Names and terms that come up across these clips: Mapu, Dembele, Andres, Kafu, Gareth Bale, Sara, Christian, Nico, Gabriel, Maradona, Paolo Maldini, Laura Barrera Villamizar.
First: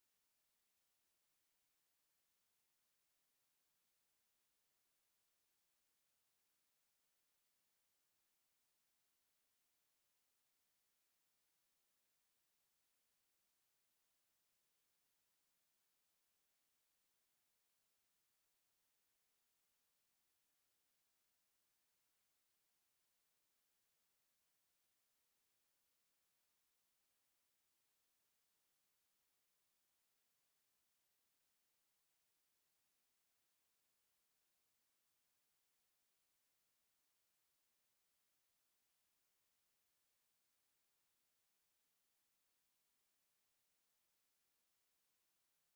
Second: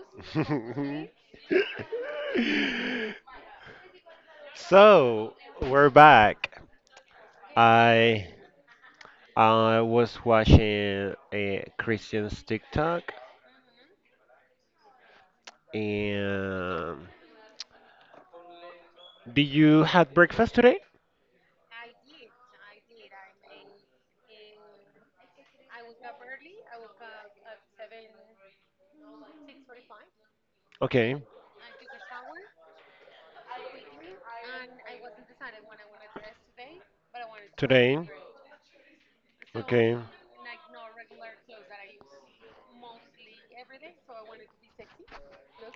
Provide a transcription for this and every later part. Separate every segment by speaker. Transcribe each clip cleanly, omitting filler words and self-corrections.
Speaker 1: So we're back. I I was watching a Christian's TikTok and did you have breakfast today? Okay, today. Okay.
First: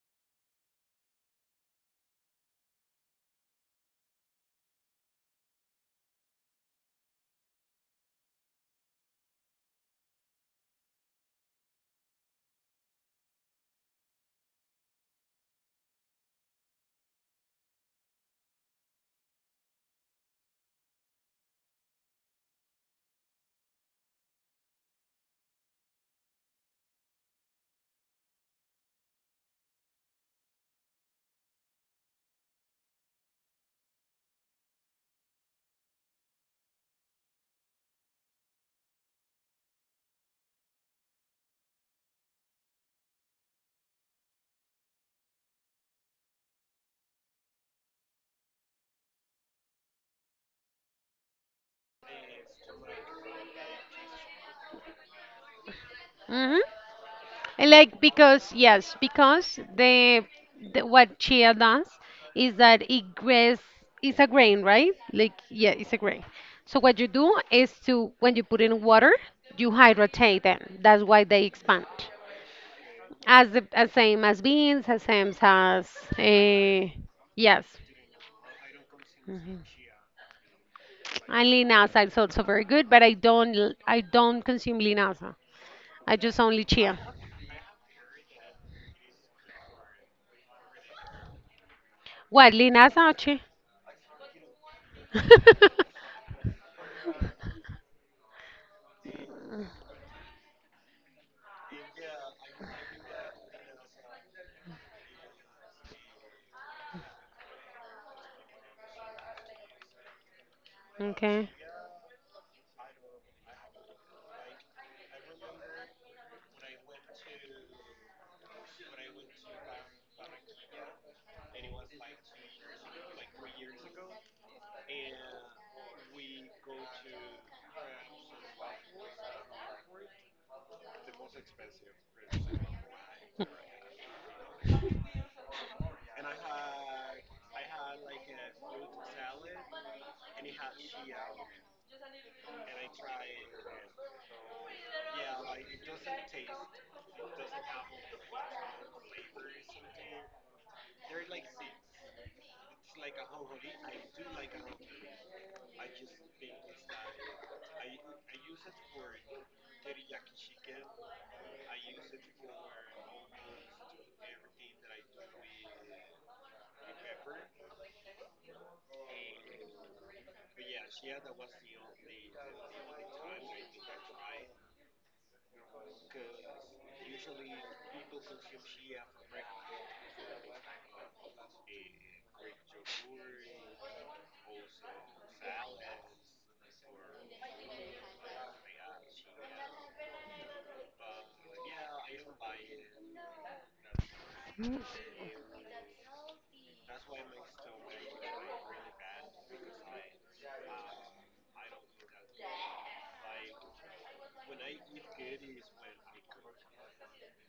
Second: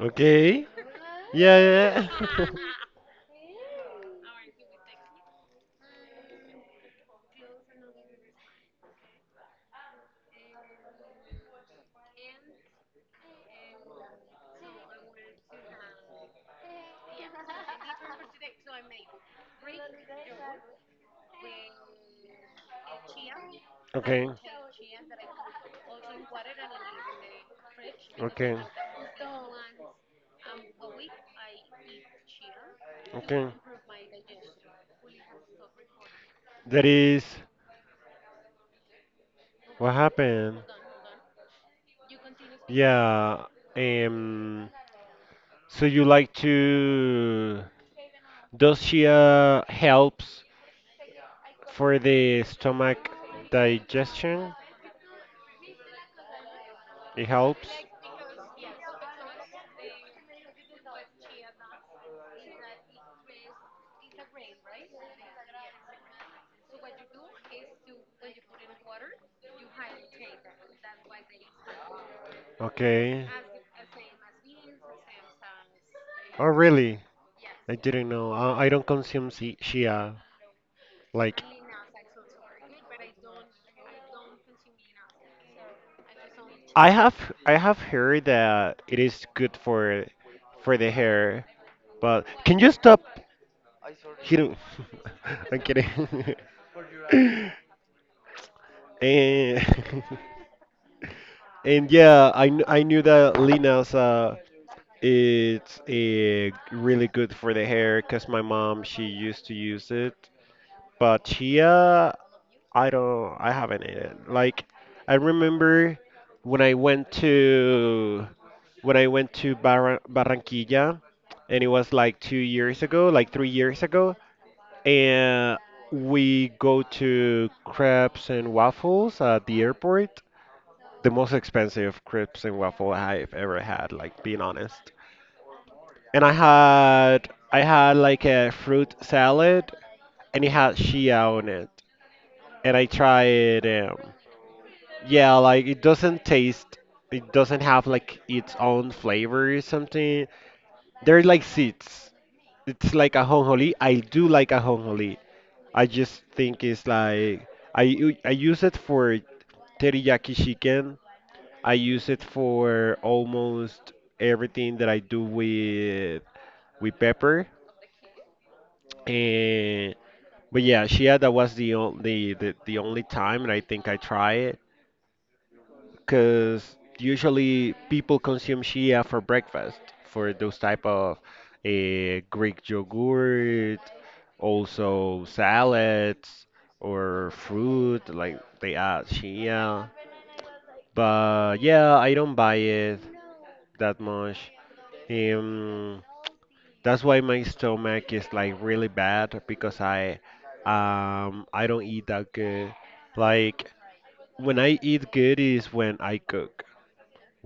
Speaker 1: Okay. Yeah, yeah. Okay. Okay. Okay. That is what happened. Yeah. Um. So you like to? Does she helps for the stomach digestion?
Speaker 2: Mhm.
Speaker 1: It helps.
Speaker 2: Like because yes, because the what chia does is that it grains it's a grain, right? Like yeah, it's a grain. So what you do is to when you put in water, you hydrate them. That's why they expand.
Speaker 1: Okay.
Speaker 2: As the as same as beans, as same as
Speaker 1: Oh,
Speaker 2: uh,
Speaker 1: really? I
Speaker 2: yes.
Speaker 1: didn't know. I don't consume Shia. Like,
Speaker 2: And linasa is also very good, but I don't consume linasa. I just only
Speaker 1: I
Speaker 2: chia.
Speaker 1: have I have heard that it is good for the hair, but
Speaker 2: What,
Speaker 1: can you stop
Speaker 2: linasa or chia?
Speaker 1: hitting? I'm kidding. and and yeah, I knew that Lina's it's a really good for the hair because my mom she used to use it, but
Speaker 2: Okay.
Speaker 1: Chia I don't. I haven't ate it. Like, I remember when I went to when I went to Barranquilla, and it was like 2 years ago, like 3 years ago, and we go to crepes and waffles at the airport. The most expensive crepes and waffle I've ever had, like being honest. And I had like a fruit salad, and it had chia on it, and I tried. Yeah, like it doesn't taste, it doesn't have like its own flavor or something. They're like seeds. It's like a honjoli. I do like a honjoli. I just think it's like I use it for teriyaki chicken. I use it for almost everything that I do with pepper. And but yeah, shia that was the only the only time and I think I try it, because usually people consume shea for breakfast for those type of Greek yogurt, also salads or fruit like they add shea. But yeah, I don't buy it that much. Um, that's why my stomach is like really bad because I don't eat that good. Like when I eat good is when I cook.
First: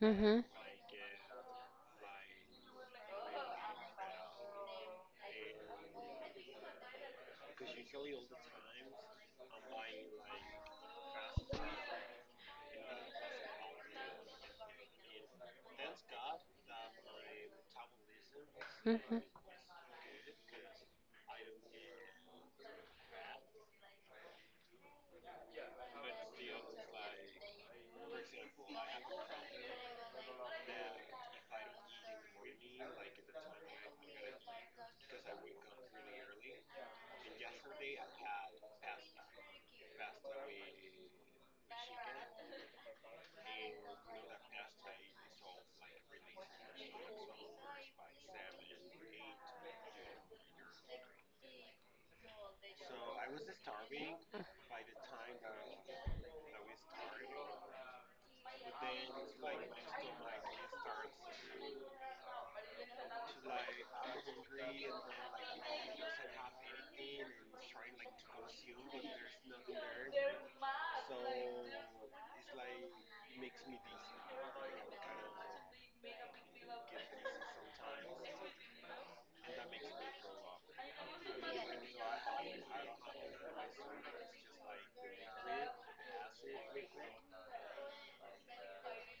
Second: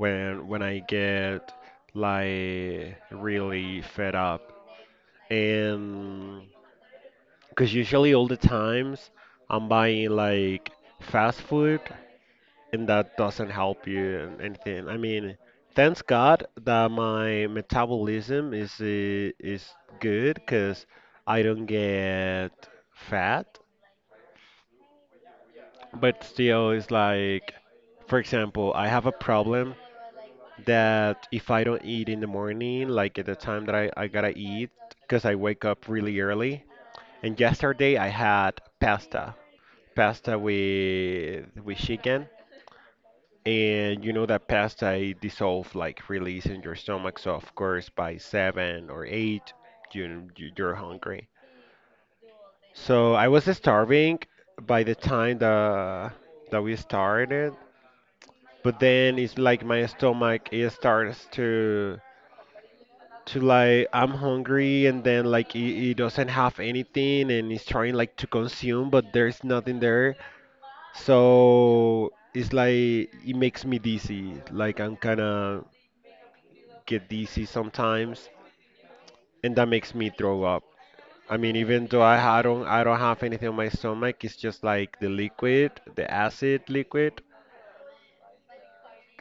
Speaker 2: Hmm.
Speaker 1: when I get like really fed up. And because usually all the times I'm buying like fast food and that doesn't help you and anything. I mean, thanks God that my metabolism
Speaker 2: Hmm.
Speaker 1: is good because I don't get fat. But still, it's like, for example, I have a problem that if I don't eat in the morning, like at the time that I gotta eat, because I wake up really early. And yesterday I had pasta, with chicken, and you know that pasta it dissolves like really easy in your stomach. So of course by seven or eight, you're hungry. So I was starving by the time the that we started, but then it's like my stomach it starts to like I'm hungry and then like it he doesn't have anything and it's trying like to consume but there's nothing there, so it's like it makes me dizzy like I'm kinda get dizzy sometimes and that makes me throw up. I mean even though I don't have anything on my stomach, it's just like the liquid, the acid liquid,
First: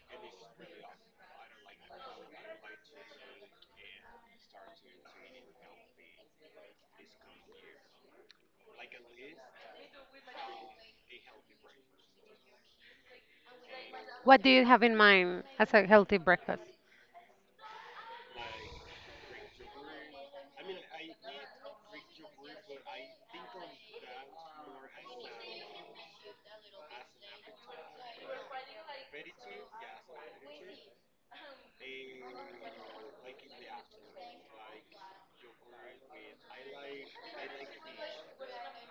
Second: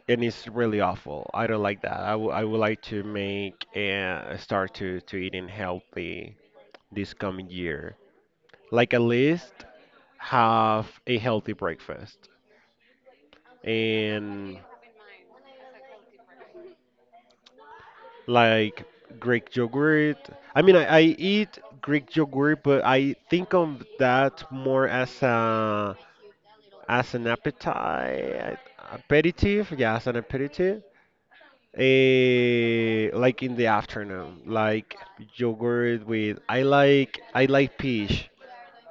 Speaker 1: and it's really awful. I don't like that. I would like to make and start to eating healthy this coming year, like at least have a healthy breakfast
Speaker 2: What do
Speaker 1: and
Speaker 2: you have in mind as a healthy breakfast?
Speaker 1: like Greek yogurt. I mean, I eat Greek yogurt, but I think of that more as an appetite aperitif. Yeah, as an aperitif. Like in the afternoon, like yogurt with I like peach.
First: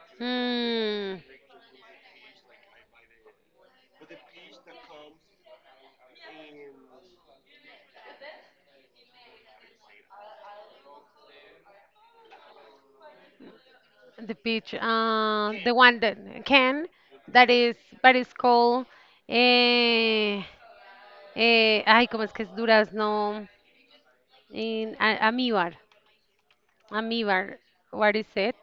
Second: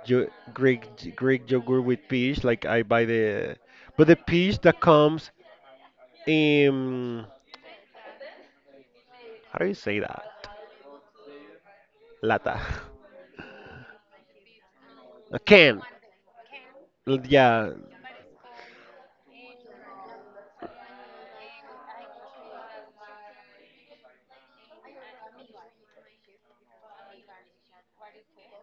Speaker 1: Yo,
Speaker 2: Hmm,
Speaker 1: Greek yogurt with peach. Like I buy the but the peach that comes um how do you say that, lata.
Speaker 2: the peach,
Speaker 1: A
Speaker 2: the
Speaker 1: can.
Speaker 2: one that can, that
Speaker 1: Yeah,
Speaker 2: is, but it's called, eh, ay, ¿cómo es que es durazno? Amíbar, amíbar, what is it?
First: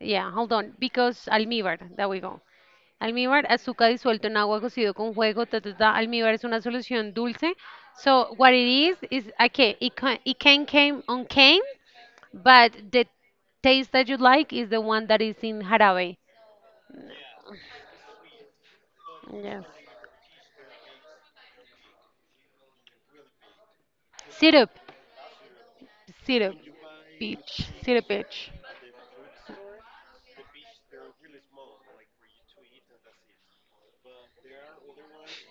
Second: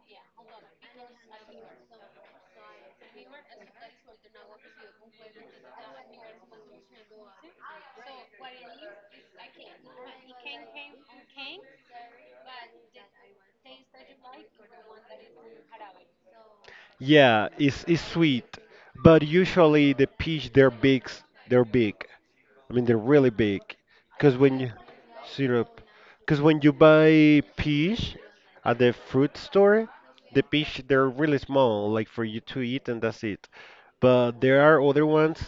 Speaker 2: Yeah, hold on, because almíbar, there we go. Almíbar, azúcar disuelto en agua cocido con jugo, ta, ta, ta. Almíbar es una solución dulce. So what it is okay, it can came on cane, but the taste that you like is the one that is in jarabe.
Speaker 1: yeah, it's sweet, but
Speaker 2: Yes.
Speaker 1: usually the peach they're big, they're big I mean they're really big, because when
Speaker 2: Syrup,
Speaker 1: you syrup, because
Speaker 2: syrup,
Speaker 1: when you buy
Speaker 2: peach, syrup,
Speaker 1: peach
Speaker 2: peach.
Speaker 1: at the fruit store the peach they're really small like for you to eat and that's it, but there are other ones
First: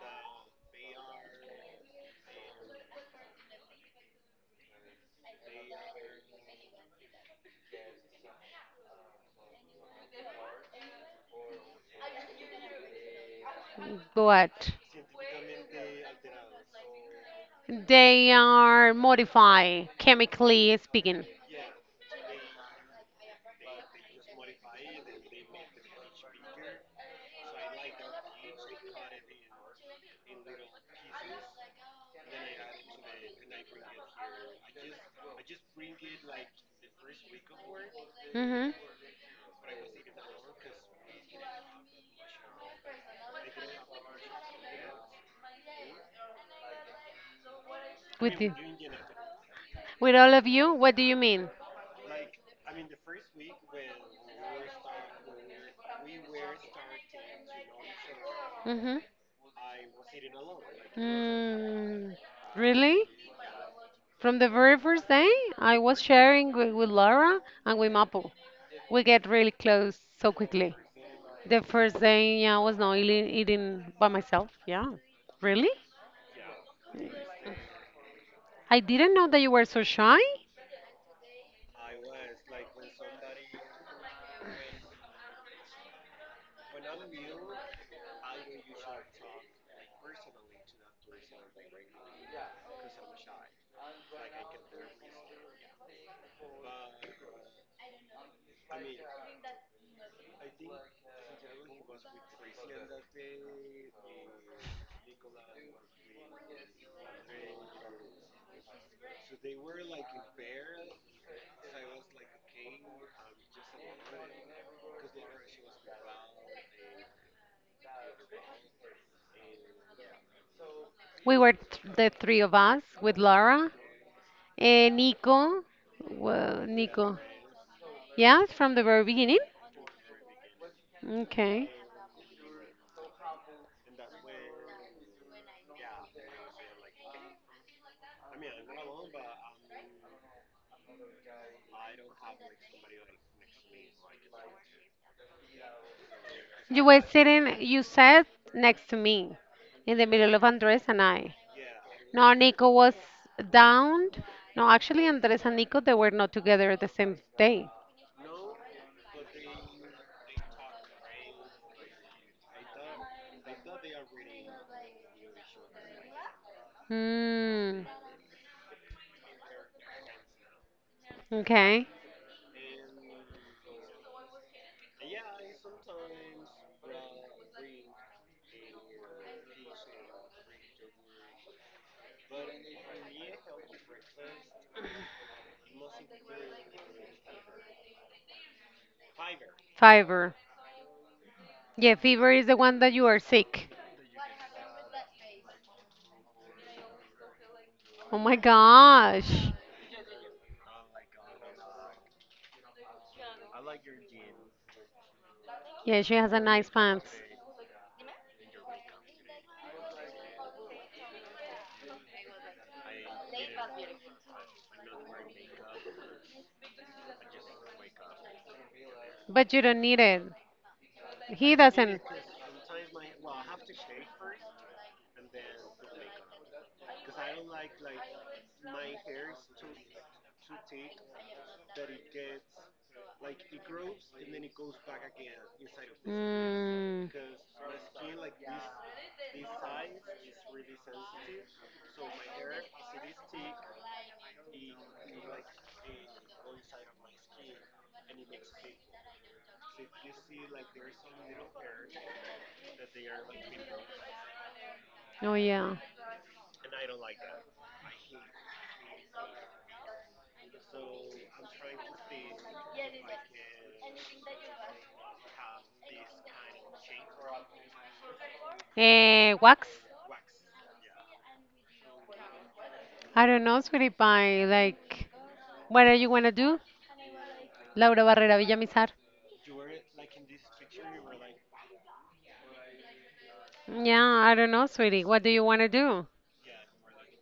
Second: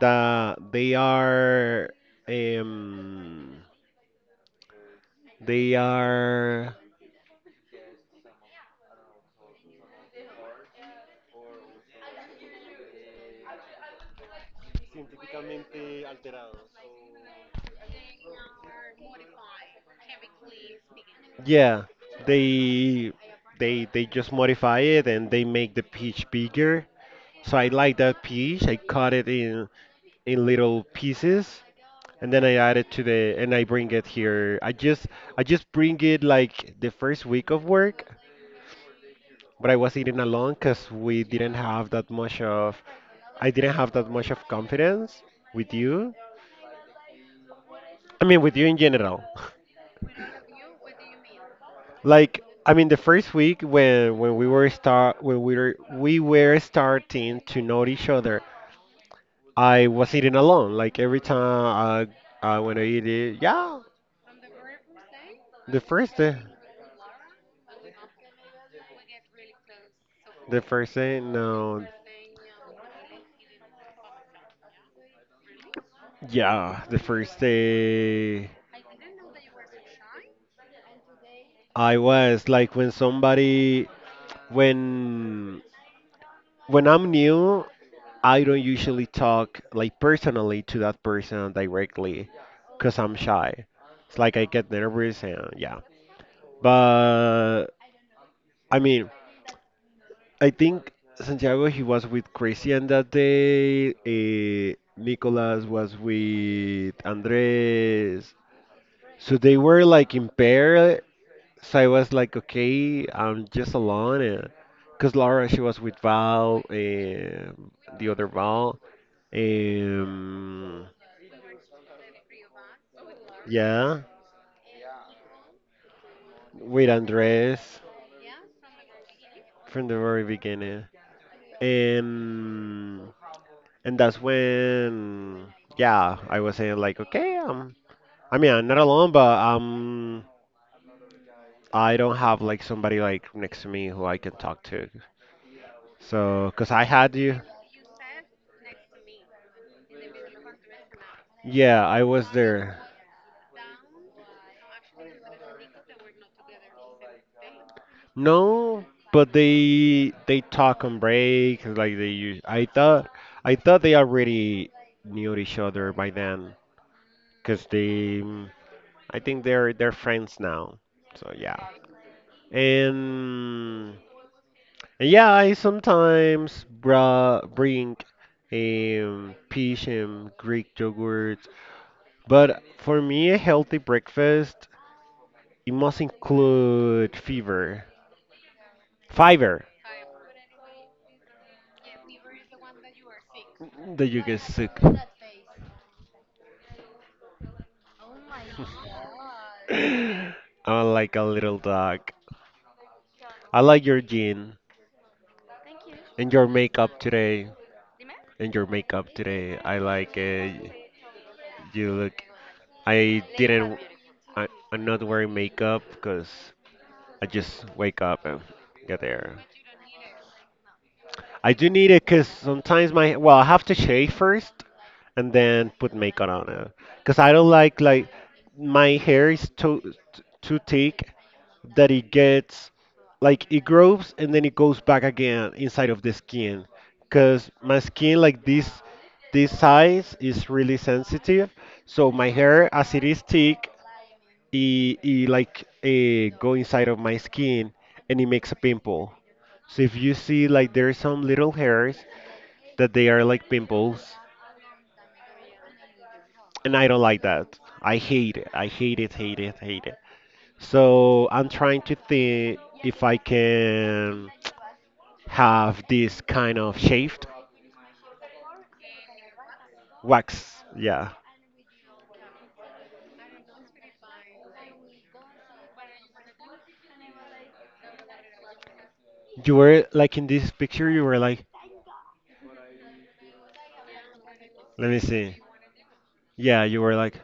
Speaker 1: that um they are
Speaker 2: But
Speaker 1: científicamente alterados.
Speaker 2: they are modified chemically speaking.
Speaker 1: Yeah, they they just modify it and they make the peach bigger. So I like that peach. I cut it in little pieces and then I add it to the and I bring it here. I just bring it like the first week of work,
Speaker 2: Mm-hmm.
Speaker 1: but I was eating alone because we didn't have that much of I didn't have that much of confidence with you. I mean
Speaker 2: With the,
Speaker 1: with you in general.
Speaker 2: with all of you, what do you mean?
Speaker 1: Like I mean, the first week when we were starting to know each other,
Speaker 2: Mm-hmm.
Speaker 1: I was eating alone. Like every time
Speaker 2: Mm,
Speaker 1: I when I eat
Speaker 2: really?
Speaker 1: it, yeah,
Speaker 2: From the very first day, I
Speaker 1: the
Speaker 2: was
Speaker 1: first day,
Speaker 2: sharing with Laura and with Mapu. We get really close so
Speaker 1: the
Speaker 2: quickly.
Speaker 1: first day,
Speaker 2: The
Speaker 1: no,
Speaker 2: first day, yeah, I was not eating by myself. Yeah. Really?
Speaker 1: yeah, the first day.
Speaker 2: I didn't know that you were so shy.
Speaker 1: I was like, when somebody, when when I'm new, I don't usually talk like personally to that person directly because I'm shy. It's like I get nervous and yeah. But I mean, I think Santiago he was with Christian that day. Nicolas was with Andres. So they were like in pair. So I was like, okay, I'm just alone. Because Laura she was with Val and the other Val. Um,
Speaker 2: The three of us with Laura
Speaker 1: yeah,
Speaker 2: and Nico. Well,
Speaker 1: with
Speaker 2: Nico.
Speaker 1: Andres
Speaker 2: Yeah, from the very beginning.
Speaker 1: from the very beginning.
Speaker 2: Okay.
Speaker 1: and and that's when, yeah, I was saying like, okay, I mean, I'm not alone, but I don't have like somebody like next to me who I can talk to. So, cause I
Speaker 2: You were
Speaker 1: had you,
Speaker 2: sitting, you sat next to me in the middle of Andres and I.
Speaker 1: yeah, I was
Speaker 2: No, Nico
Speaker 1: there.
Speaker 2: was down. No, actually, Andres and Nico, they were not together the same day.
Speaker 1: No, but they talk on break like they use. I thought they already knew each other by then, cause
Speaker 2: Hmm.
Speaker 1: they I think they're friends now. So yeah,
Speaker 2: Okay.
Speaker 1: and, and yeah, I sometimes bra bring peach and Greek yogurt, but for me a healthy breakfast it must include fiber
Speaker 2: Fiverr. Yeah, fever is the one that you are sick.
Speaker 1: that you get sick.
Speaker 2: Oh my gosh.
Speaker 1: I'm like a little dog. I like your jean
Speaker 2: Yeah, she has
Speaker 1: and
Speaker 2: a
Speaker 1: your
Speaker 2: nice
Speaker 1: makeup
Speaker 2: pants.
Speaker 1: today. And your makeup today. I like it. You look. I didn't. I, I'm not wearing makeup because I just wake up and get there.
Speaker 2: But you don't need it.
Speaker 1: I
Speaker 2: He
Speaker 1: do need
Speaker 2: doesn't.
Speaker 1: it because sometimes my well, I have to shave first and then put makeup on it because I don't like, my hair is too thick, that it gets like it grows and then it goes back again inside of the skin,
Speaker 2: Mm.
Speaker 1: because my skin like this size is really sensitive, so my hair as it is thick it like go inside of my skin and it makes a pimple. So if you see, like there are some little hairs that they are like pimples,
Speaker 2: Oh yeah.
Speaker 1: and I don't like that. I hate it. I hate it, hate it, hate it. So I'm trying to think if I can have this kind of shaved.
Speaker 2: Eh, wax?
Speaker 1: Wax. Yeah.
Speaker 2: I don't know, sweetie pie. Like, what are you gonna do? Laura Barrera Villamizar.
Speaker 1: You were like in this picture you were like,
Speaker 2: Yeah, I don't know,
Speaker 1: let me
Speaker 2: sweetie. What do
Speaker 1: see.
Speaker 2: you want to do?
Speaker 1: Yeah, you were like,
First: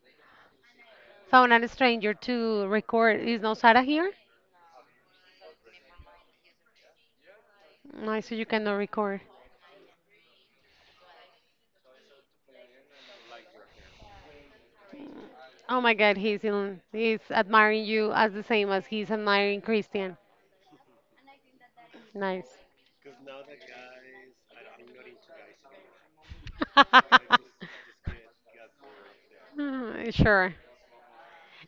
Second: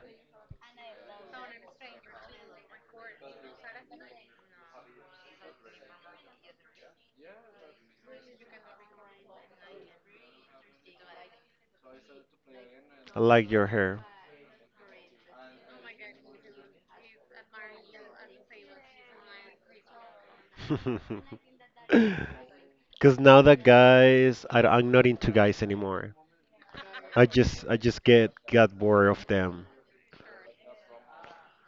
Speaker 2: Found a stranger to record. Is no Sara here? I so you cannot record.
Speaker 1: I like your hair.
Speaker 2: Oh my God, he's in, he's admiring you as the same as he's admiring Christian. Nice.
Speaker 1: Because now that guys, am not into guys anymore. I just get got bored of them.
Speaker 2: Mm, sure.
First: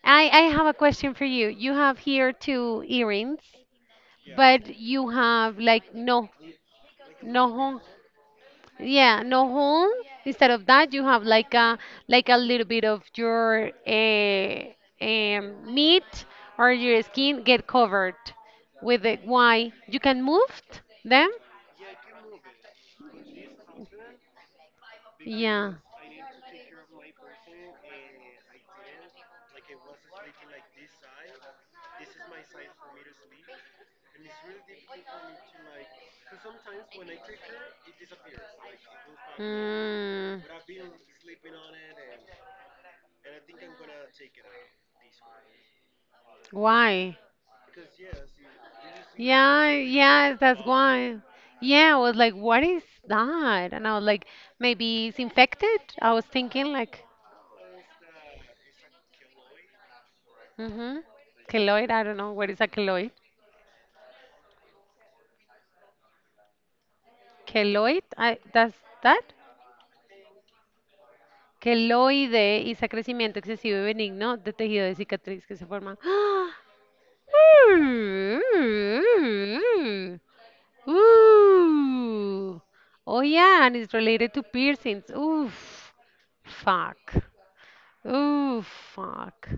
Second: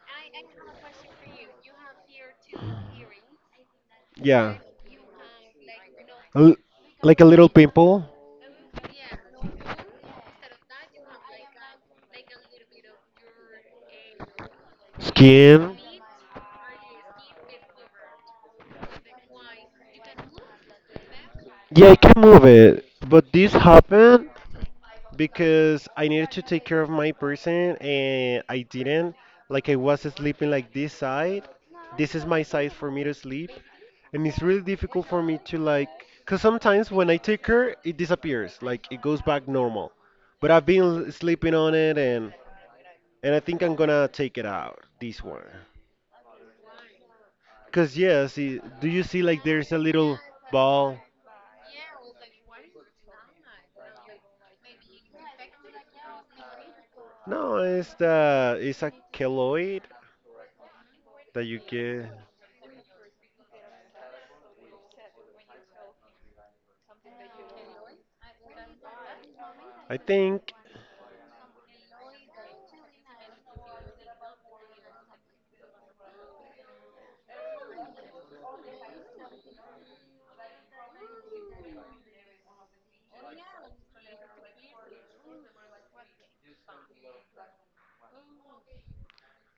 Speaker 2: I have a question for you. You have here two earrings,
Speaker 1: Yeah,
Speaker 2: but you have like no,
Speaker 1: a like a little
Speaker 2: no.
Speaker 1: pimple,
Speaker 2: Yeah, no hole. Instead of that, you have like a little bit of your
Speaker 1: skin.
Speaker 2: meat or your skin get covered with the. Why? You can move t- them?
Speaker 1: Yeah, I can move it, but this happened
Speaker 2: Yeah.
Speaker 1: because I needed to take care of my person and I didn't. Like I was sleeping like this side. This is my side for me to sleep, and it's really difficult for me to, like, because sometimes when I take her it disappears, like it goes back normal,
Speaker 2: Mm.
Speaker 1: but I've been sleeping on it, and I think I'm gonna take it out, this one,
Speaker 2: Why?
Speaker 1: because, yeah, see, do you see like
Speaker 2: Yeah,
Speaker 1: there's a little
Speaker 2: yeah, that's
Speaker 1: ball?
Speaker 2: why. Yeah, I was like, what is that? And I was like, maybe it's infected. I was thinking like,
Speaker 1: No, it's a keloid
Speaker 2: mm-hmm,
Speaker 1: that you
Speaker 2: keloid. I
Speaker 1: get,
Speaker 2: don't know what is a keloid. Keloid, I, that's that.
Speaker 1: I think.
Speaker 2: Keloide is a crecimiento excesivo y benigno de tejido de cicatriz que se forma. Ooh. Oh yeah, and it's related to piercings. Oof. Fuck. Ooh, fuck.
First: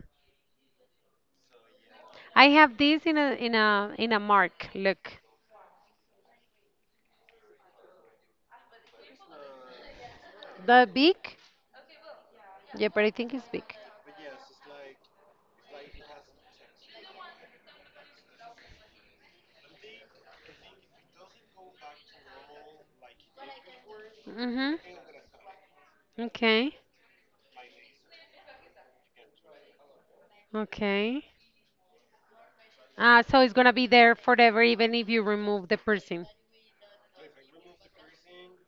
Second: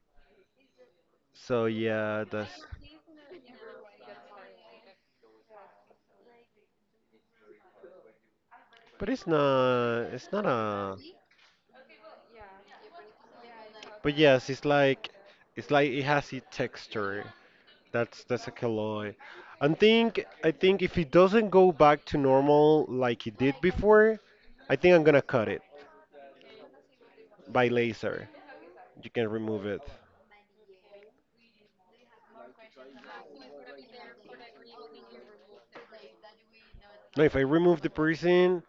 Speaker 1: So yeah,
Speaker 2: I
Speaker 1: that's,
Speaker 2: have this in a mark. Look.
Speaker 1: but it's not
Speaker 2: The
Speaker 1: a,
Speaker 2: big? Yeah, but I think it's big.
Speaker 1: but yes, it's like, it has its texture. That's a killer. I think if it doesn't go back to normal like it did before, I
Speaker 2: Mm-hmm.
Speaker 1: think I'm gonna cut it
Speaker 2: Okay.
Speaker 1: by laser. You can remove it.
Speaker 2: Okay. So it's gonna be there forever even if you remove the piercing.
Speaker 1: No, if I remove the piercing,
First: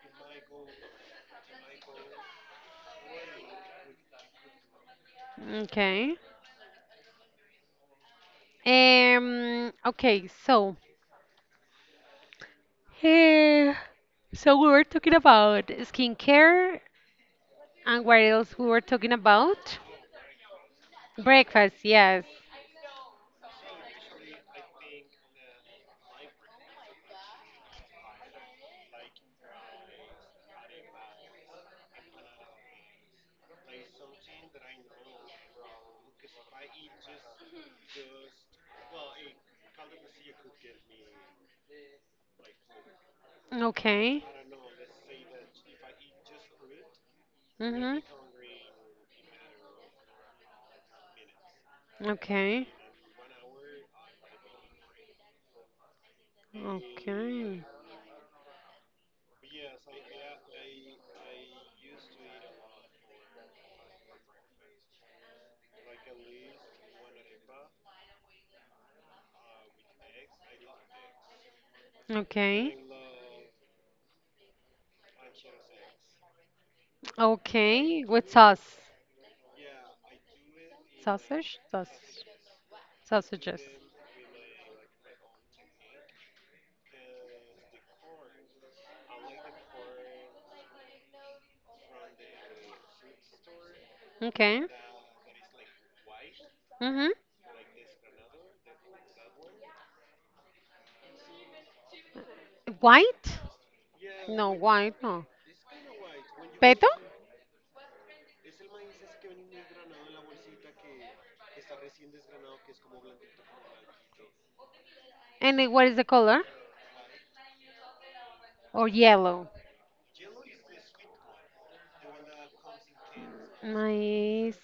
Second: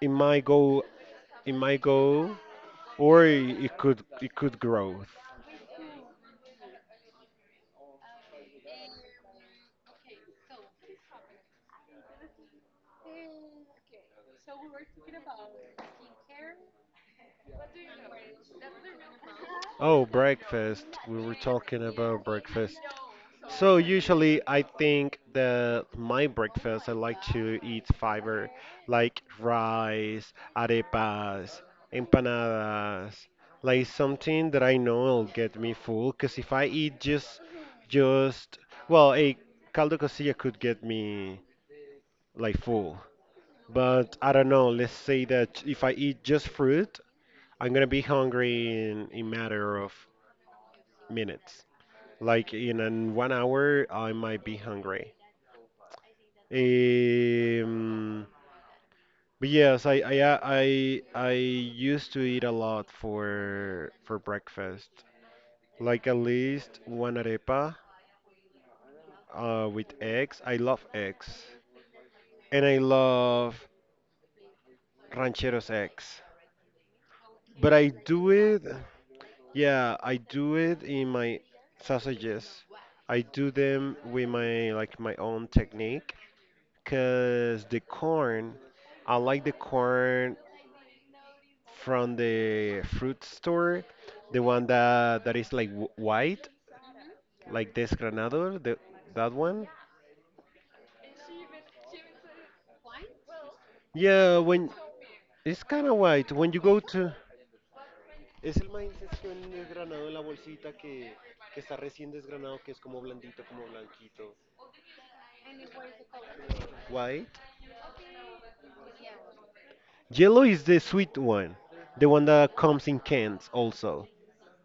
Speaker 1: it might go, it might go, or it could grow.
Speaker 2: Okay. Okay, so eh, so we were talking about skincare. And what else we were talking about?
Speaker 1: Oh, breakfast. We were
Speaker 2: Breakfast,
Speaker 1: talking about
Speaker 2: yes.
Speaker 1: breakfast. So usually I think that my breakfast I like to eat fiber like rice, arepas, empanadas, like something that I know will get me full, because if I eat just, well, a caldo cosilla could get me like full. But
Speaker 2: Okay.
Speaker 1: I don't know, let's say that if I eat just fruit, I'm gonna
Speaker 2: Mm-hmm.
Speaker 1: be hungry in a matter of minutes. Like
Speaker 2: Okay.
Speaker 1: in an 1 hour, I might be hungry.
Speaker 2: Okay.
Speaker 1: Um, but yes, I used to eat a lot for breakfast. Like at least one arepa with eggs. I love eggs, and
Speaker 2: Okay.
Speaker 1: I love rancheros eggs. But I
Speaker 2: Okay.
Speaker 1: do
Speaker 2: With
Speaker 1: it,
Speaker 2: sauce.
Speaker 1: yeah, I do it in my
Speaker 2: Sausage? Sausage.
Speaker 1: sausages. I do
Speaker 2: Sausages.
Speaker 1: them with my, like, my own technique, because the corn, I like the corn from the fruit store, the
Speaker 2: Okay.
Speaker 1: one that is like white,
Speaker 2: Mm-hmm.
Speaker 1: like desgranado, the that one.
Speaker 2: White?
Speaker 1: Yeah,
Speaker 2: No,
Speaker 1: when
Speaker 2: white, no.
Speaker 1: it's kind of white. When you go
Speaker 2: Peto?
Speaker 1: to Es el maíz recién desgranado en la bolsita que, que está recién desgranado, que es como blandito, como blanquito.
Speaker 2: And it- what is the color?
Speaker 1: White.
Speaker 2: Or yellow?
Speaker 1: Yellow is the sweet one. The one that comes in cans also.
Speaker 2: Maíz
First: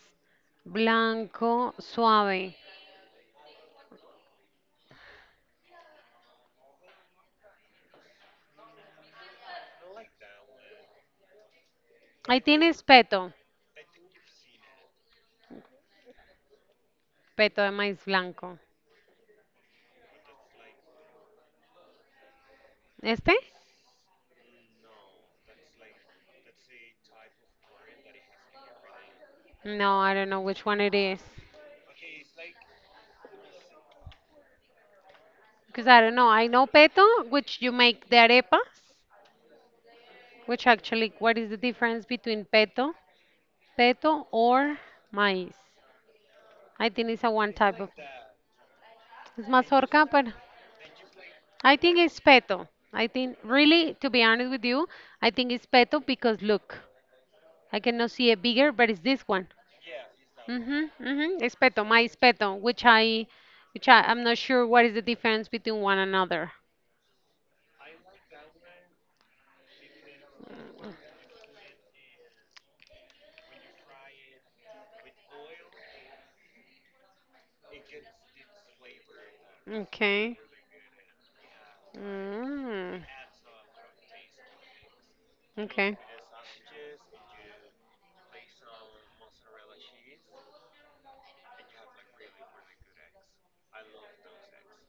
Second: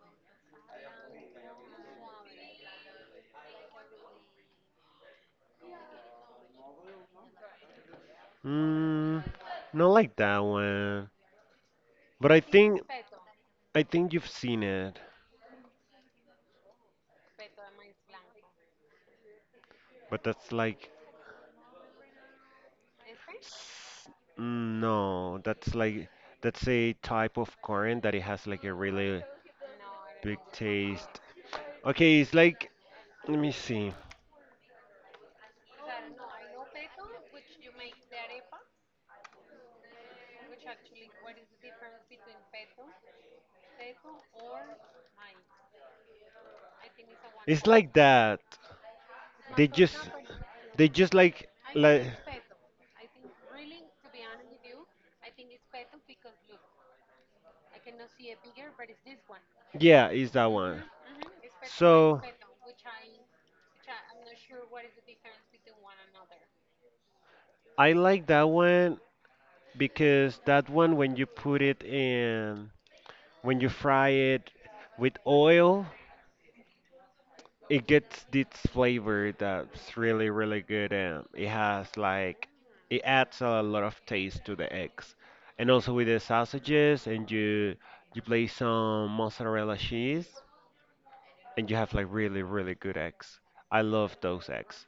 Speaker 2: blanco suave.
Speaker 1: Mm, not like that one. But
Speaker 2: I
Speaker 1: I
Speaker 2: think
Speaker 1: think
Speaker 2: it's peto.
Speaker 1: I think you've seen it.
Speaker 2: Peto de maíz blanco.
Speaker 1: But that's like
Speaker 2: Este?
Speaker 1: mm, no, that's like that's a type of current that it has like a really
Speaker 2: No, I don't
Speaker 1: big
Speaker 2: know which one it is.
Speaker 1: taste. Okay, it's like let me see.
Speaker 2: Because I don't know. I know peto, which you make the arepas. Which actually, what is the difference between peto or maíz? I think it's a one
Speaker 1: It's
Speaker 2: type of.
Speaker 1: like that.
Speaker 2: It's
Speaker 1: They just
Speaker 2: mazorca, but
Speaker 1: they just
Speaker 2: I think
Speaker 1: like
Speaker 2: it's peto. I think, really, to be honest with you, I think it's peto because look. I cannot see a bigger, but it's this one.
Speaker 1: yeah, it's that one.
Speaker 2: Mhm, mhm. Espeto, my
Speaker 1: So
Speaker 2: espeto, which I, I'm not sure what is the difference between one another.
Speaker 1: I like that one because that one when you put it in when you fry it with oil it gets this flavor that's really
Speaker 2: Okay.
Speaker 1: really good and it has like it
Speaker 2: Mm,
Speaker 1: adds a lot of taste to the eggs and also
Speaker 2: okay.
Speaker 1: with the sausages and you place some mozzarella cheese and you have like really really good eggs. I love those eggs.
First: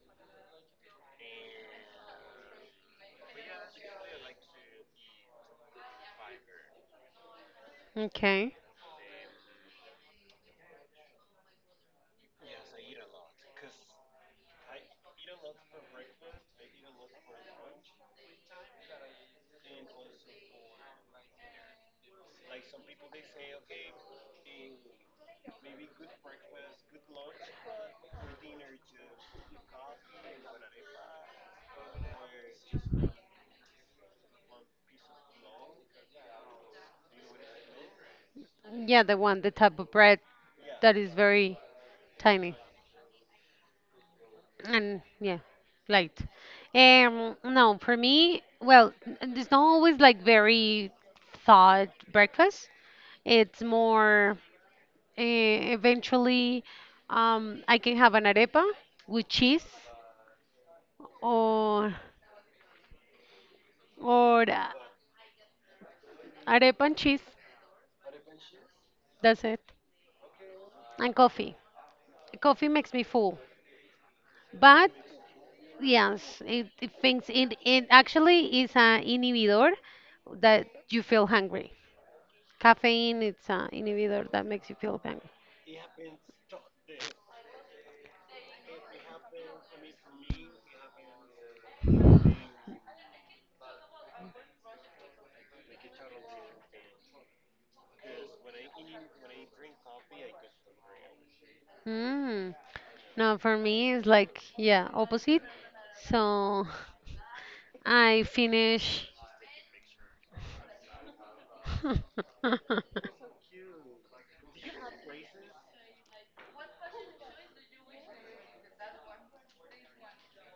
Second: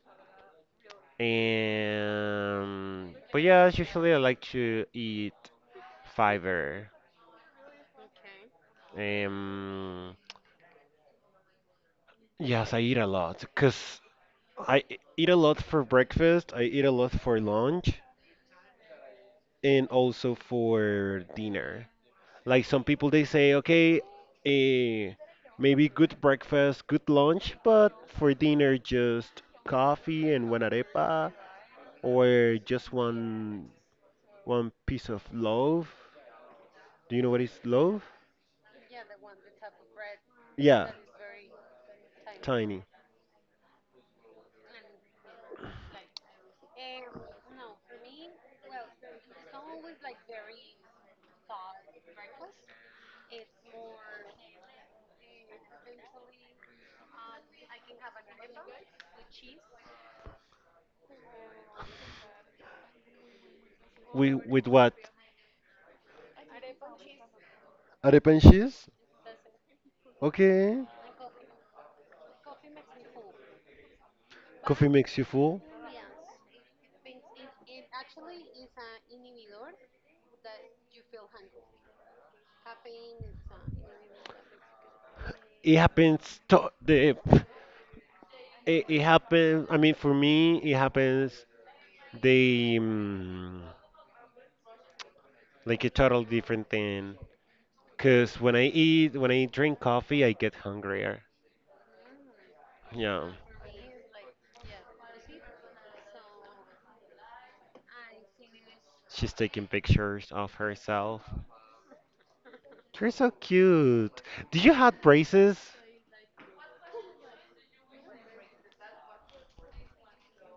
Speaker 1: And but yeah, usually I like to eat fiber.
Speaker 2: Okay.
Speaker 1: Um yes I eat a lot because I eat a lot for breakfast. I eat a lot for lunch and also for dinner. Like some people, they say, okay, eh, maybe good breakfast, good lunch, but for dinner, just coffee and one arepa or just one piece of loaf. Do you know what is loaf?
Speaker 2: Yeah, the one, the type of bread
Speaker 1: Yeah,
Speaker 2: that is very tiny.
Speaker 1: tiny.
Speaker 2: And yeah, right. No, for me, well, it's not always like very thought breakfast. It's more eventually I can have an arepa with cheese or or
Speaker 1: With what?
Speaker 2: arepa and cheese.
Speaker 1: Arepa and cheese?
Speaker 2: That's it.
Speaker 1: Okay.
Speaker 2: And coffee. Coffee makes me full.
Speaker 1: Coffee
Speaker 2: But
Speaker 1: makes you full.
Speaker 2: yes, it actually is an inhibitor that you feel hungry. Caffeine, it's an inhibitor that makes you feel bang.
Speaker 1: It happens to the It happens. I mean, for me, it happens. They like a total different thing. Cause when I drink coffee, I get hungrier.
Speaker 2: Mm.
Speaker 1: Yeah,
Speaker 2: No, for me it's like yeah, opposite. So I finish.
Speaker 1: she's taking pictures of herself. You're so cute. Did you have braces?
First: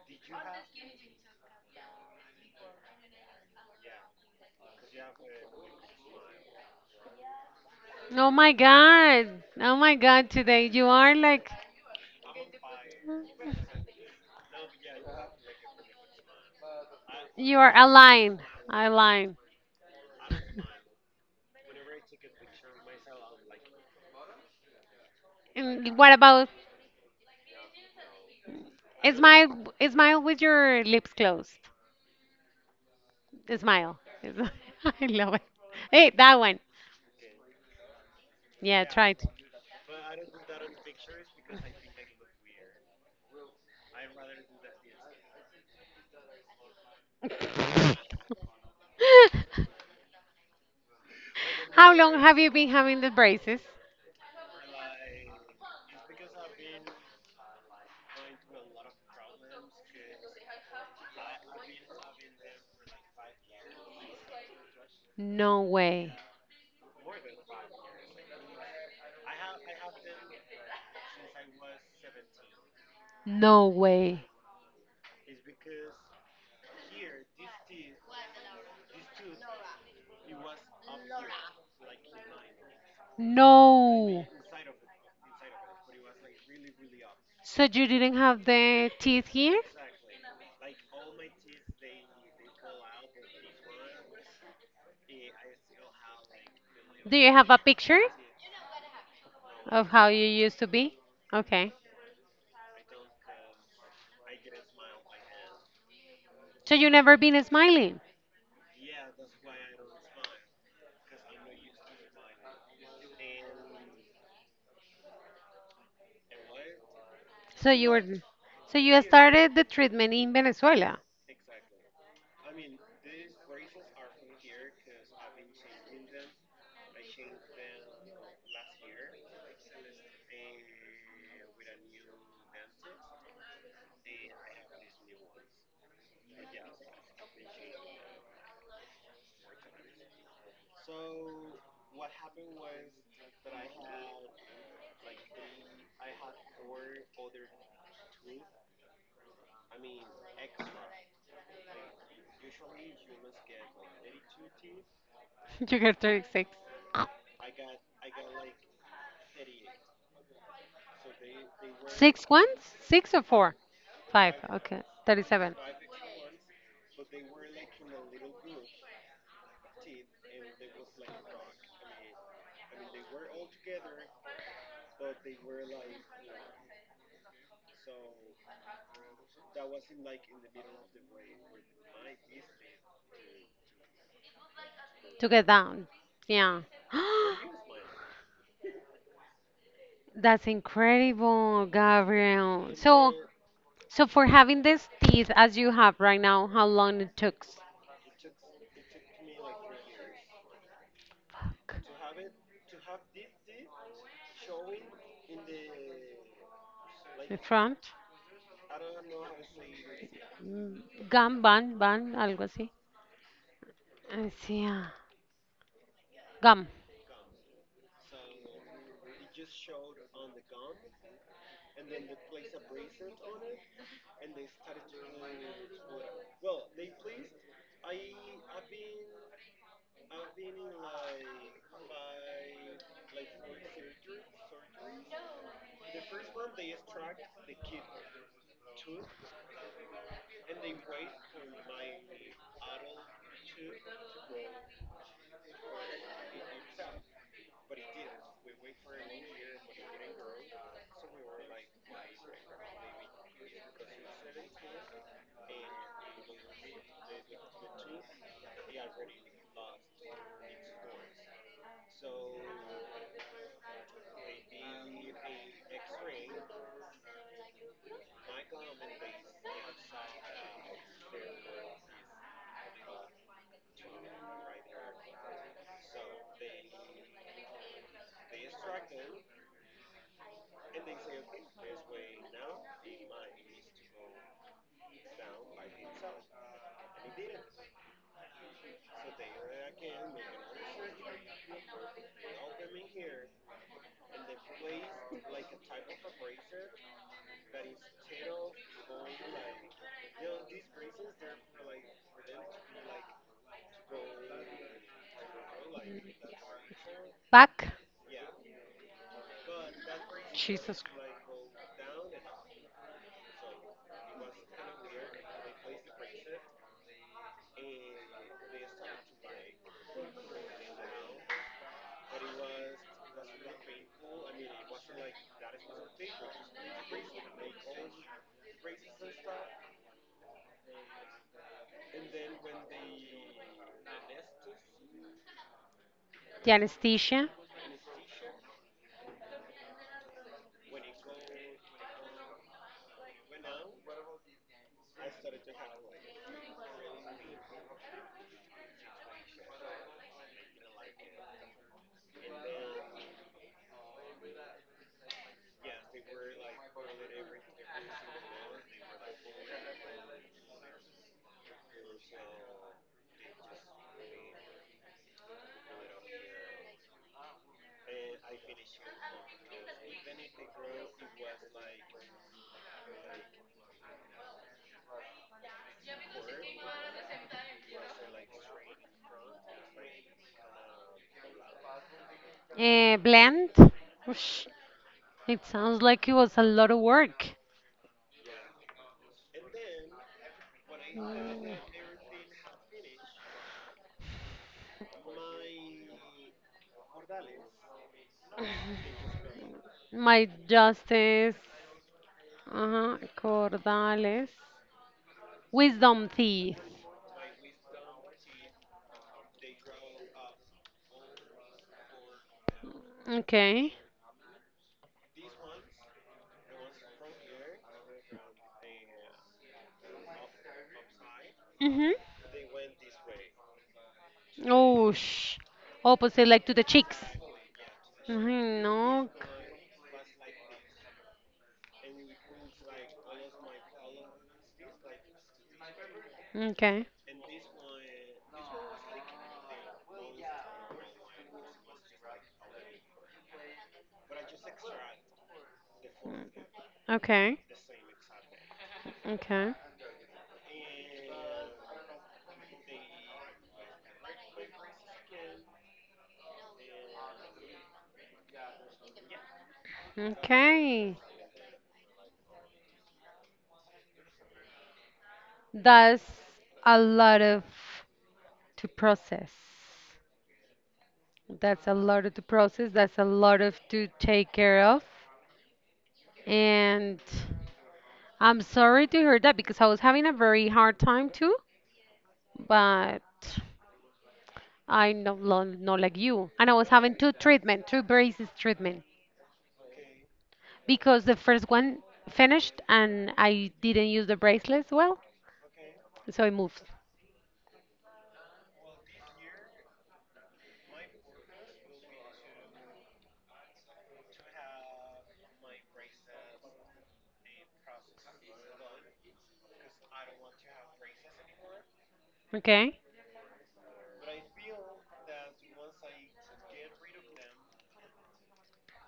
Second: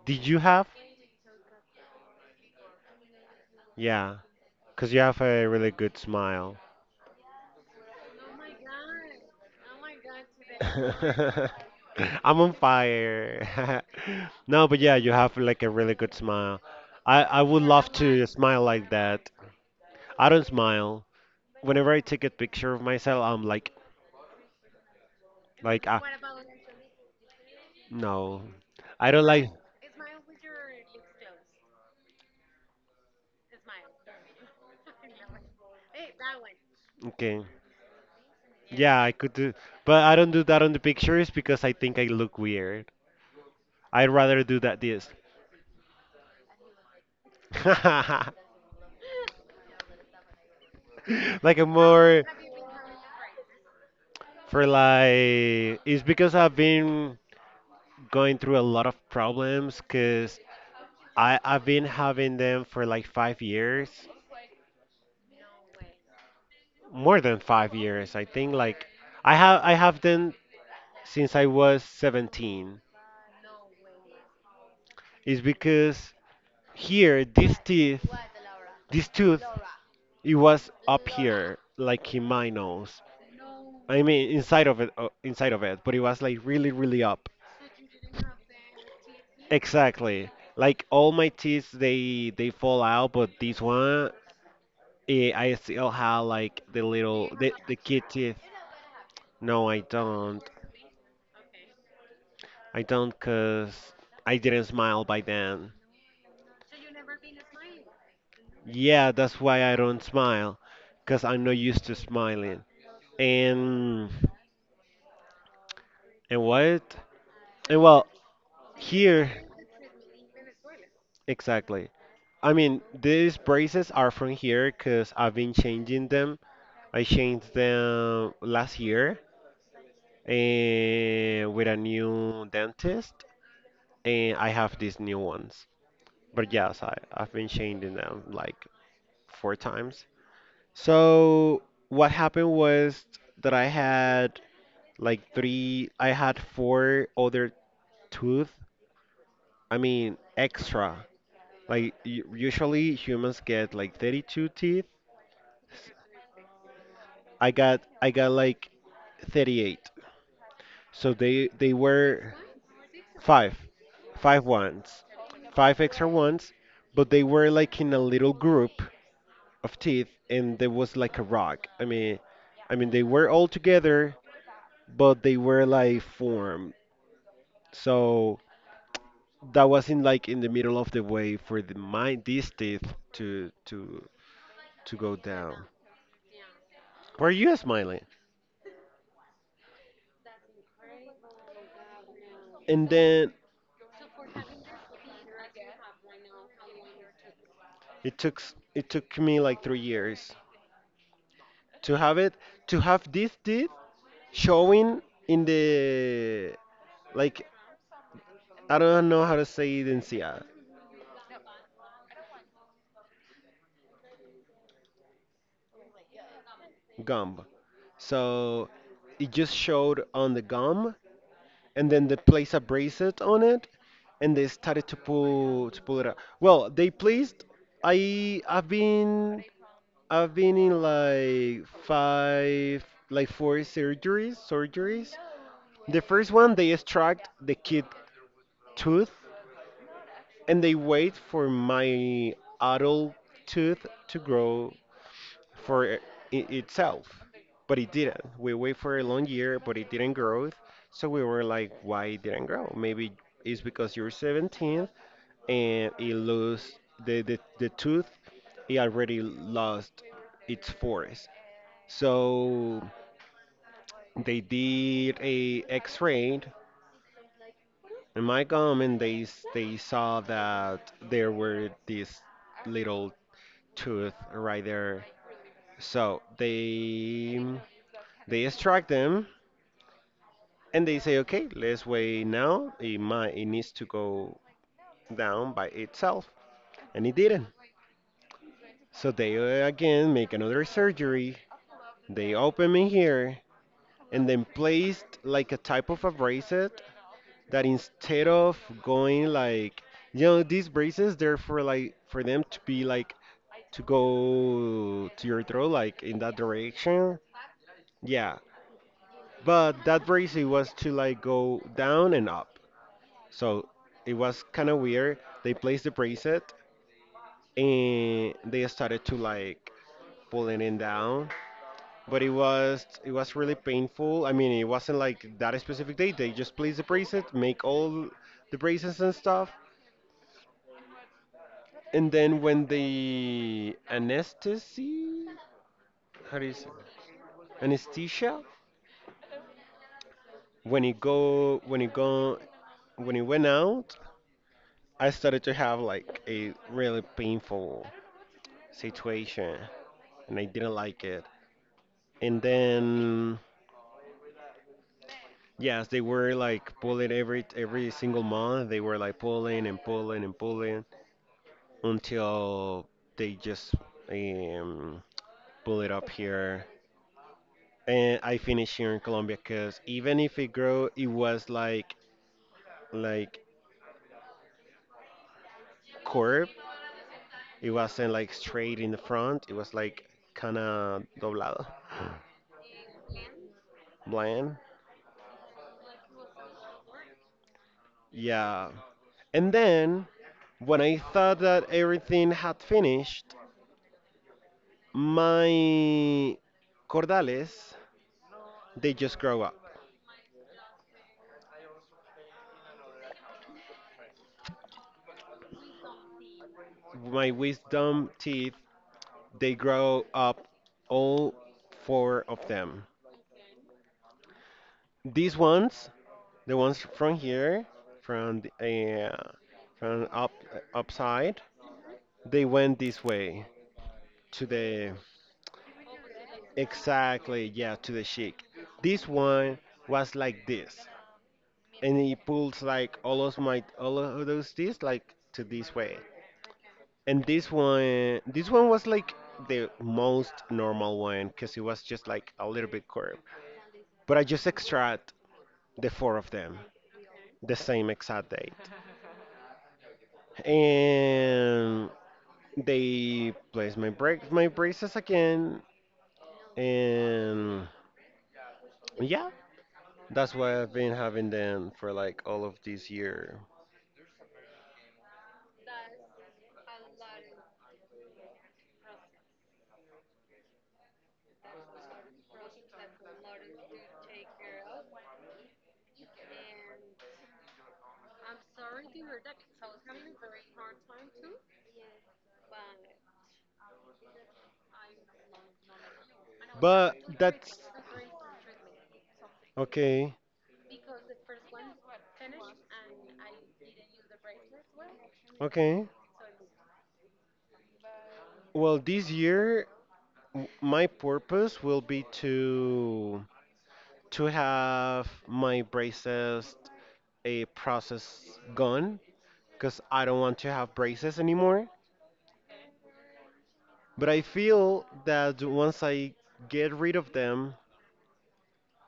Speaker 1: Did you have? Yeah, cause you have a really good smile.
Speaker 2: Oh my god! Oh my god! Today you are like
Speaker 1: I'm on fire. No, but yeah, you have like a really good smile. I
Speaker 2: you
Speaker 1: would
Speaker 2: are
Speaker 1: love to
Speaker 2: aligned,
Speaker 1: smile like that.
Speaker 2: aligned.
Speaker 1: I don't smile. Whenever I take a picture of myself, I'm like
Speaker 2: And
Speaker 1: ah
Speaker 2: what about
Speaker 1: no. I don't like
Speaker 2: smile? Smile with your lips closed. Smile. Smile. I love it. Hey, that one.
Speaker 1: okay.
Speaker 2: Yeah,
Speaker 1: Yeah,
Speaker 2: try
Speaker 1: I
Speaker 2: it.
Speaker 1: could do, but I don't do that on the pictures because I think I look weird. I'd rather do that this. Like a
Speaker 2: How long
Speaker 1: more
Speaker 2: have you been having the braces?
Speaker 1: for like it's because I've been going through a lot of problems because I've been having them for like 5 years,
Speaker 2: No way.
Speaker 1: more than 5 years. I think like I have them since I was 17.
Speaker 2: No way.
Speaker 1: It's because here this teeth, this tooth, it was up here like in my nose. I
Speaker 2: No.
Speaker 1: mean inside of it, but it was like really really up.
Speaker 2: So you didn't have the teeth here?
Speaker 1: Exactly. Like all my teeth, they fall out, but this one I still have like the
Speaker 2: Do
Speaker 1: little
Speaker 2: you have
Speaker 1: the,
Speaker 2: a
Speaker 1: the
Speaker 2: picture
Speaker 1: kid teeth. No, I
Speaker 2: of how you
Speaker 1: don't.
Speaker 2: used to be? Okay.
Speaker 1: I don't cause I didn't smile by then.
Speaker 2: So you never been smiling.
Speaker 1: Yeah, that's why I don't smile, cause I'm not used to smiling. And and what?
Speaker 2: So
Speaker 1: And
Speaker 2: you were
Speaker 1: well,
Speaker 2: so you
Speaker 1: here
Speaker 2: started the treatment in Venezuela.
Speaker 1: exactly. I mean, these braces are from here cause I've been changing them. I changed them last year with a new dentist, and I have these new ones. But yes, I've been changing them like four times. So what happened was that I had like three, I had four other tooth. I mean, extra. Like usually humans get like 32 teeth.
Speaker 2: You get 36.
Speaker 1: I got like 38. So they
Speaker 2: Six
Speaker 1: were
Speaker 2: ones? Six or four?
Speaker 1: five,
Speaker 2: Five.
Speaker 1: five
Speaker 2: Okay.
Speaker 1: ones,
Speaker 2: 37.
Speaker 1: five extra ones, but they were like in a little group of teeth, and there was like a rock. I mean, they were all together, but they were like formed. So that wasn't like in the middle of the way for these teeth to to to go
Speaker 2: To get
Speaker 1: down.
Speaker 2: down. Yeah.
Speaker 1: Were you smiling?
Speaker 2: That's incredible, Gabriel.
Speaker 1: And
Speaker 2: So,
Speaker 1: then
Speaker 2: so for having these teeth as you have right now, how long it took?
Speaker 1: it took me like 3 years to have it, to have this teeth showing in the
Speaker 2: The
Speaker 1: like.
Speaker 2: front?
Speaker 1: I don't know how to say it in Sia
Speaker 2: Mm, gum, bun, bun, algo así. I see. Ah. Gum.
Speaker 1: gum. So it just showed on the gum, and then they placed a bracelet on it, and they started to pull it out. Well, they placed. I I've been I've been in like five, like four surgeries. The first one they extract the kid tooth, and they wait for my adult tooth to grow for i- itself, but it didn't. We wait for a long year, but it didn't grow. So we were like, why it didn't grow? Maybe it's because you're 17 and it lost the tooth. It already lost its force. So they did a X-ray in my gum, and they saw that there were this little tooth right there. So they extract them. And they say, okay, let's wait now. It might, it needs to go down by itself, and it didn't. So they again make another surgery. They open me here, and then placed like a type of a bracelet that instead of going like, you know, these braces, they're for like for them to be like to go to your throat, like in that direction.
Speaker 2: Back.
Speaker 1: Yeah, but that bracelet was
Speaker 2: Jesus.
Speaker 1: to like go down and up. So it was kind of weird. They placed the bracelet and they started to like pulling it down. But it was really painful. I mean, it wasn't like that specific day. They just placed the bracelet, make all the braces and stuff. And then when the anesthesia, how do
Speaker 2: The
Speaker 1: you say,
Speaker 2: anesthesia.
Speaker 1: anesthesia, when it go when it go when it went out, I started to have like a really painful situation, and I didn't like it. And then yes, they were like pulling every single month. They were like pulling and pulling and pulling until they just um, pull it up here. And I finished here in Colombia because even if it grew, it was like curved. It wasn't like straight in the front. It was like kind of doblado,
Speaker 2: Blend. Whoosh.
Speaker 1: bland.
Speaker 2: It sounds like it was a lot of work.
Speaker 1: Yeah. And then when I thought
Speaker 2: Mm.
Speaker 1: that everything had finished, my cordales, they just grow up.
Speaker 2: My justice. Uh-huh. Cordales. Wisdom teeth.
Speaker 1: My wisdom teeth, they grow up, all four of them.
Speaker 2: Okay.
Speaker 1: These ones, the ones from here, from from up upside,
Speaker 2: Mm-hmm.
Speaker 1: they went this way to
Speaker 2: Oh,
Speaker 1: the
Speaker 2: sh. Opposite, like to the cheeks.
Speaker 1: exactly. Yeah, to the cheek.
Speaker 2: Mm-hmm.
Speaker 1: This
Speaker 2: No.
Speaker 1: one was like this, and it pulls like all of those teeth like to this way.
Speaker 2: Okay.
Speaker 1: And this one was like the most normal one because it was just like a little bit curved. But I just extract the four of them,
Speaker 2: Okay.
Speaker 1: the same exact date,
Speaker 2: Okay.
Speaker 1: and they place my braces again, and yeah, that's why I've been
Speaker 2: Okay.
Speaker 1: having them for like all of this year.
Speaker 2: That's a lot of to process. That's a lot of to process. That's a lot of to take care of. And I'm sorry to hear that because I was having a very hard time too. But I no not like you. And I was
Speaker 1: But
Speaker 2: having
Speaker 1: that's
Speaker 2: two braces treatment
Speaker 1: okay,
Speaker 2: because the first one finished and I didn't use the bracelets well,
Speaker 1: okay.
Speaker 2: so I moved.
Speaker 1: Well, this year my purpose will be to have my braces a process gone because I don't want to have braces anymore.
Speaker 2: Okay,
Speaker 1: But I feel that once I get rid of them,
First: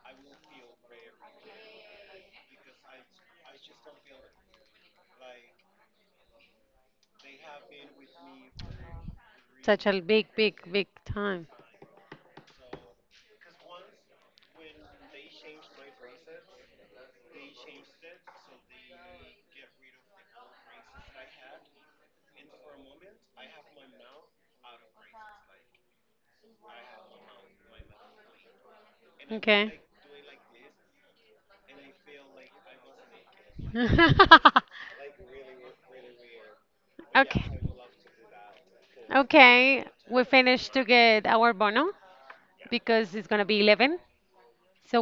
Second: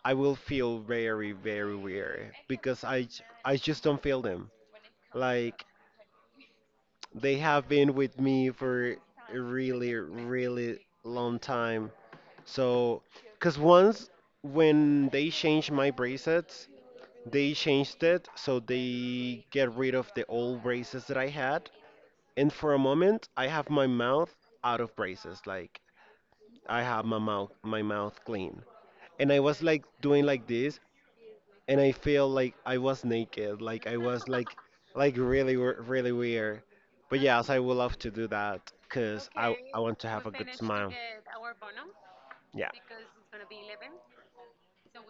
Speaker 1: I will feel very very weird because I just don't feel them. Like they have been with me for a
Speaker 2: such
Speaker 1: really
Speaker 2: a big, big,
Speaker 1: really
Speaker 2: big
Speaker 1: long
Speaker 2: time.
Speaker 1: time. So, because once when they change my bracelets, they changed it, so they get rid of the old braces that I had. And for a moment, I have my mouth out of braces. Like I have my mouth clean. And I was
Speaker 2: Okay.
Speaker 1: like doing like this, and I feel like I was naked. Like I was like really, really weird. But
Speaker 2: Okay.
Speaker 1: yes, I would love to do that because I
Speaker 2: Okay,
Speaker 1: want to
Speaker 2: we
Speaker 1: have a good
Speaker 2: finished to
Speaker 1: smile.
Speaker 2: get our bono
Speaker 1: Yeah.
Speaker 2: because it's gonna be 11. So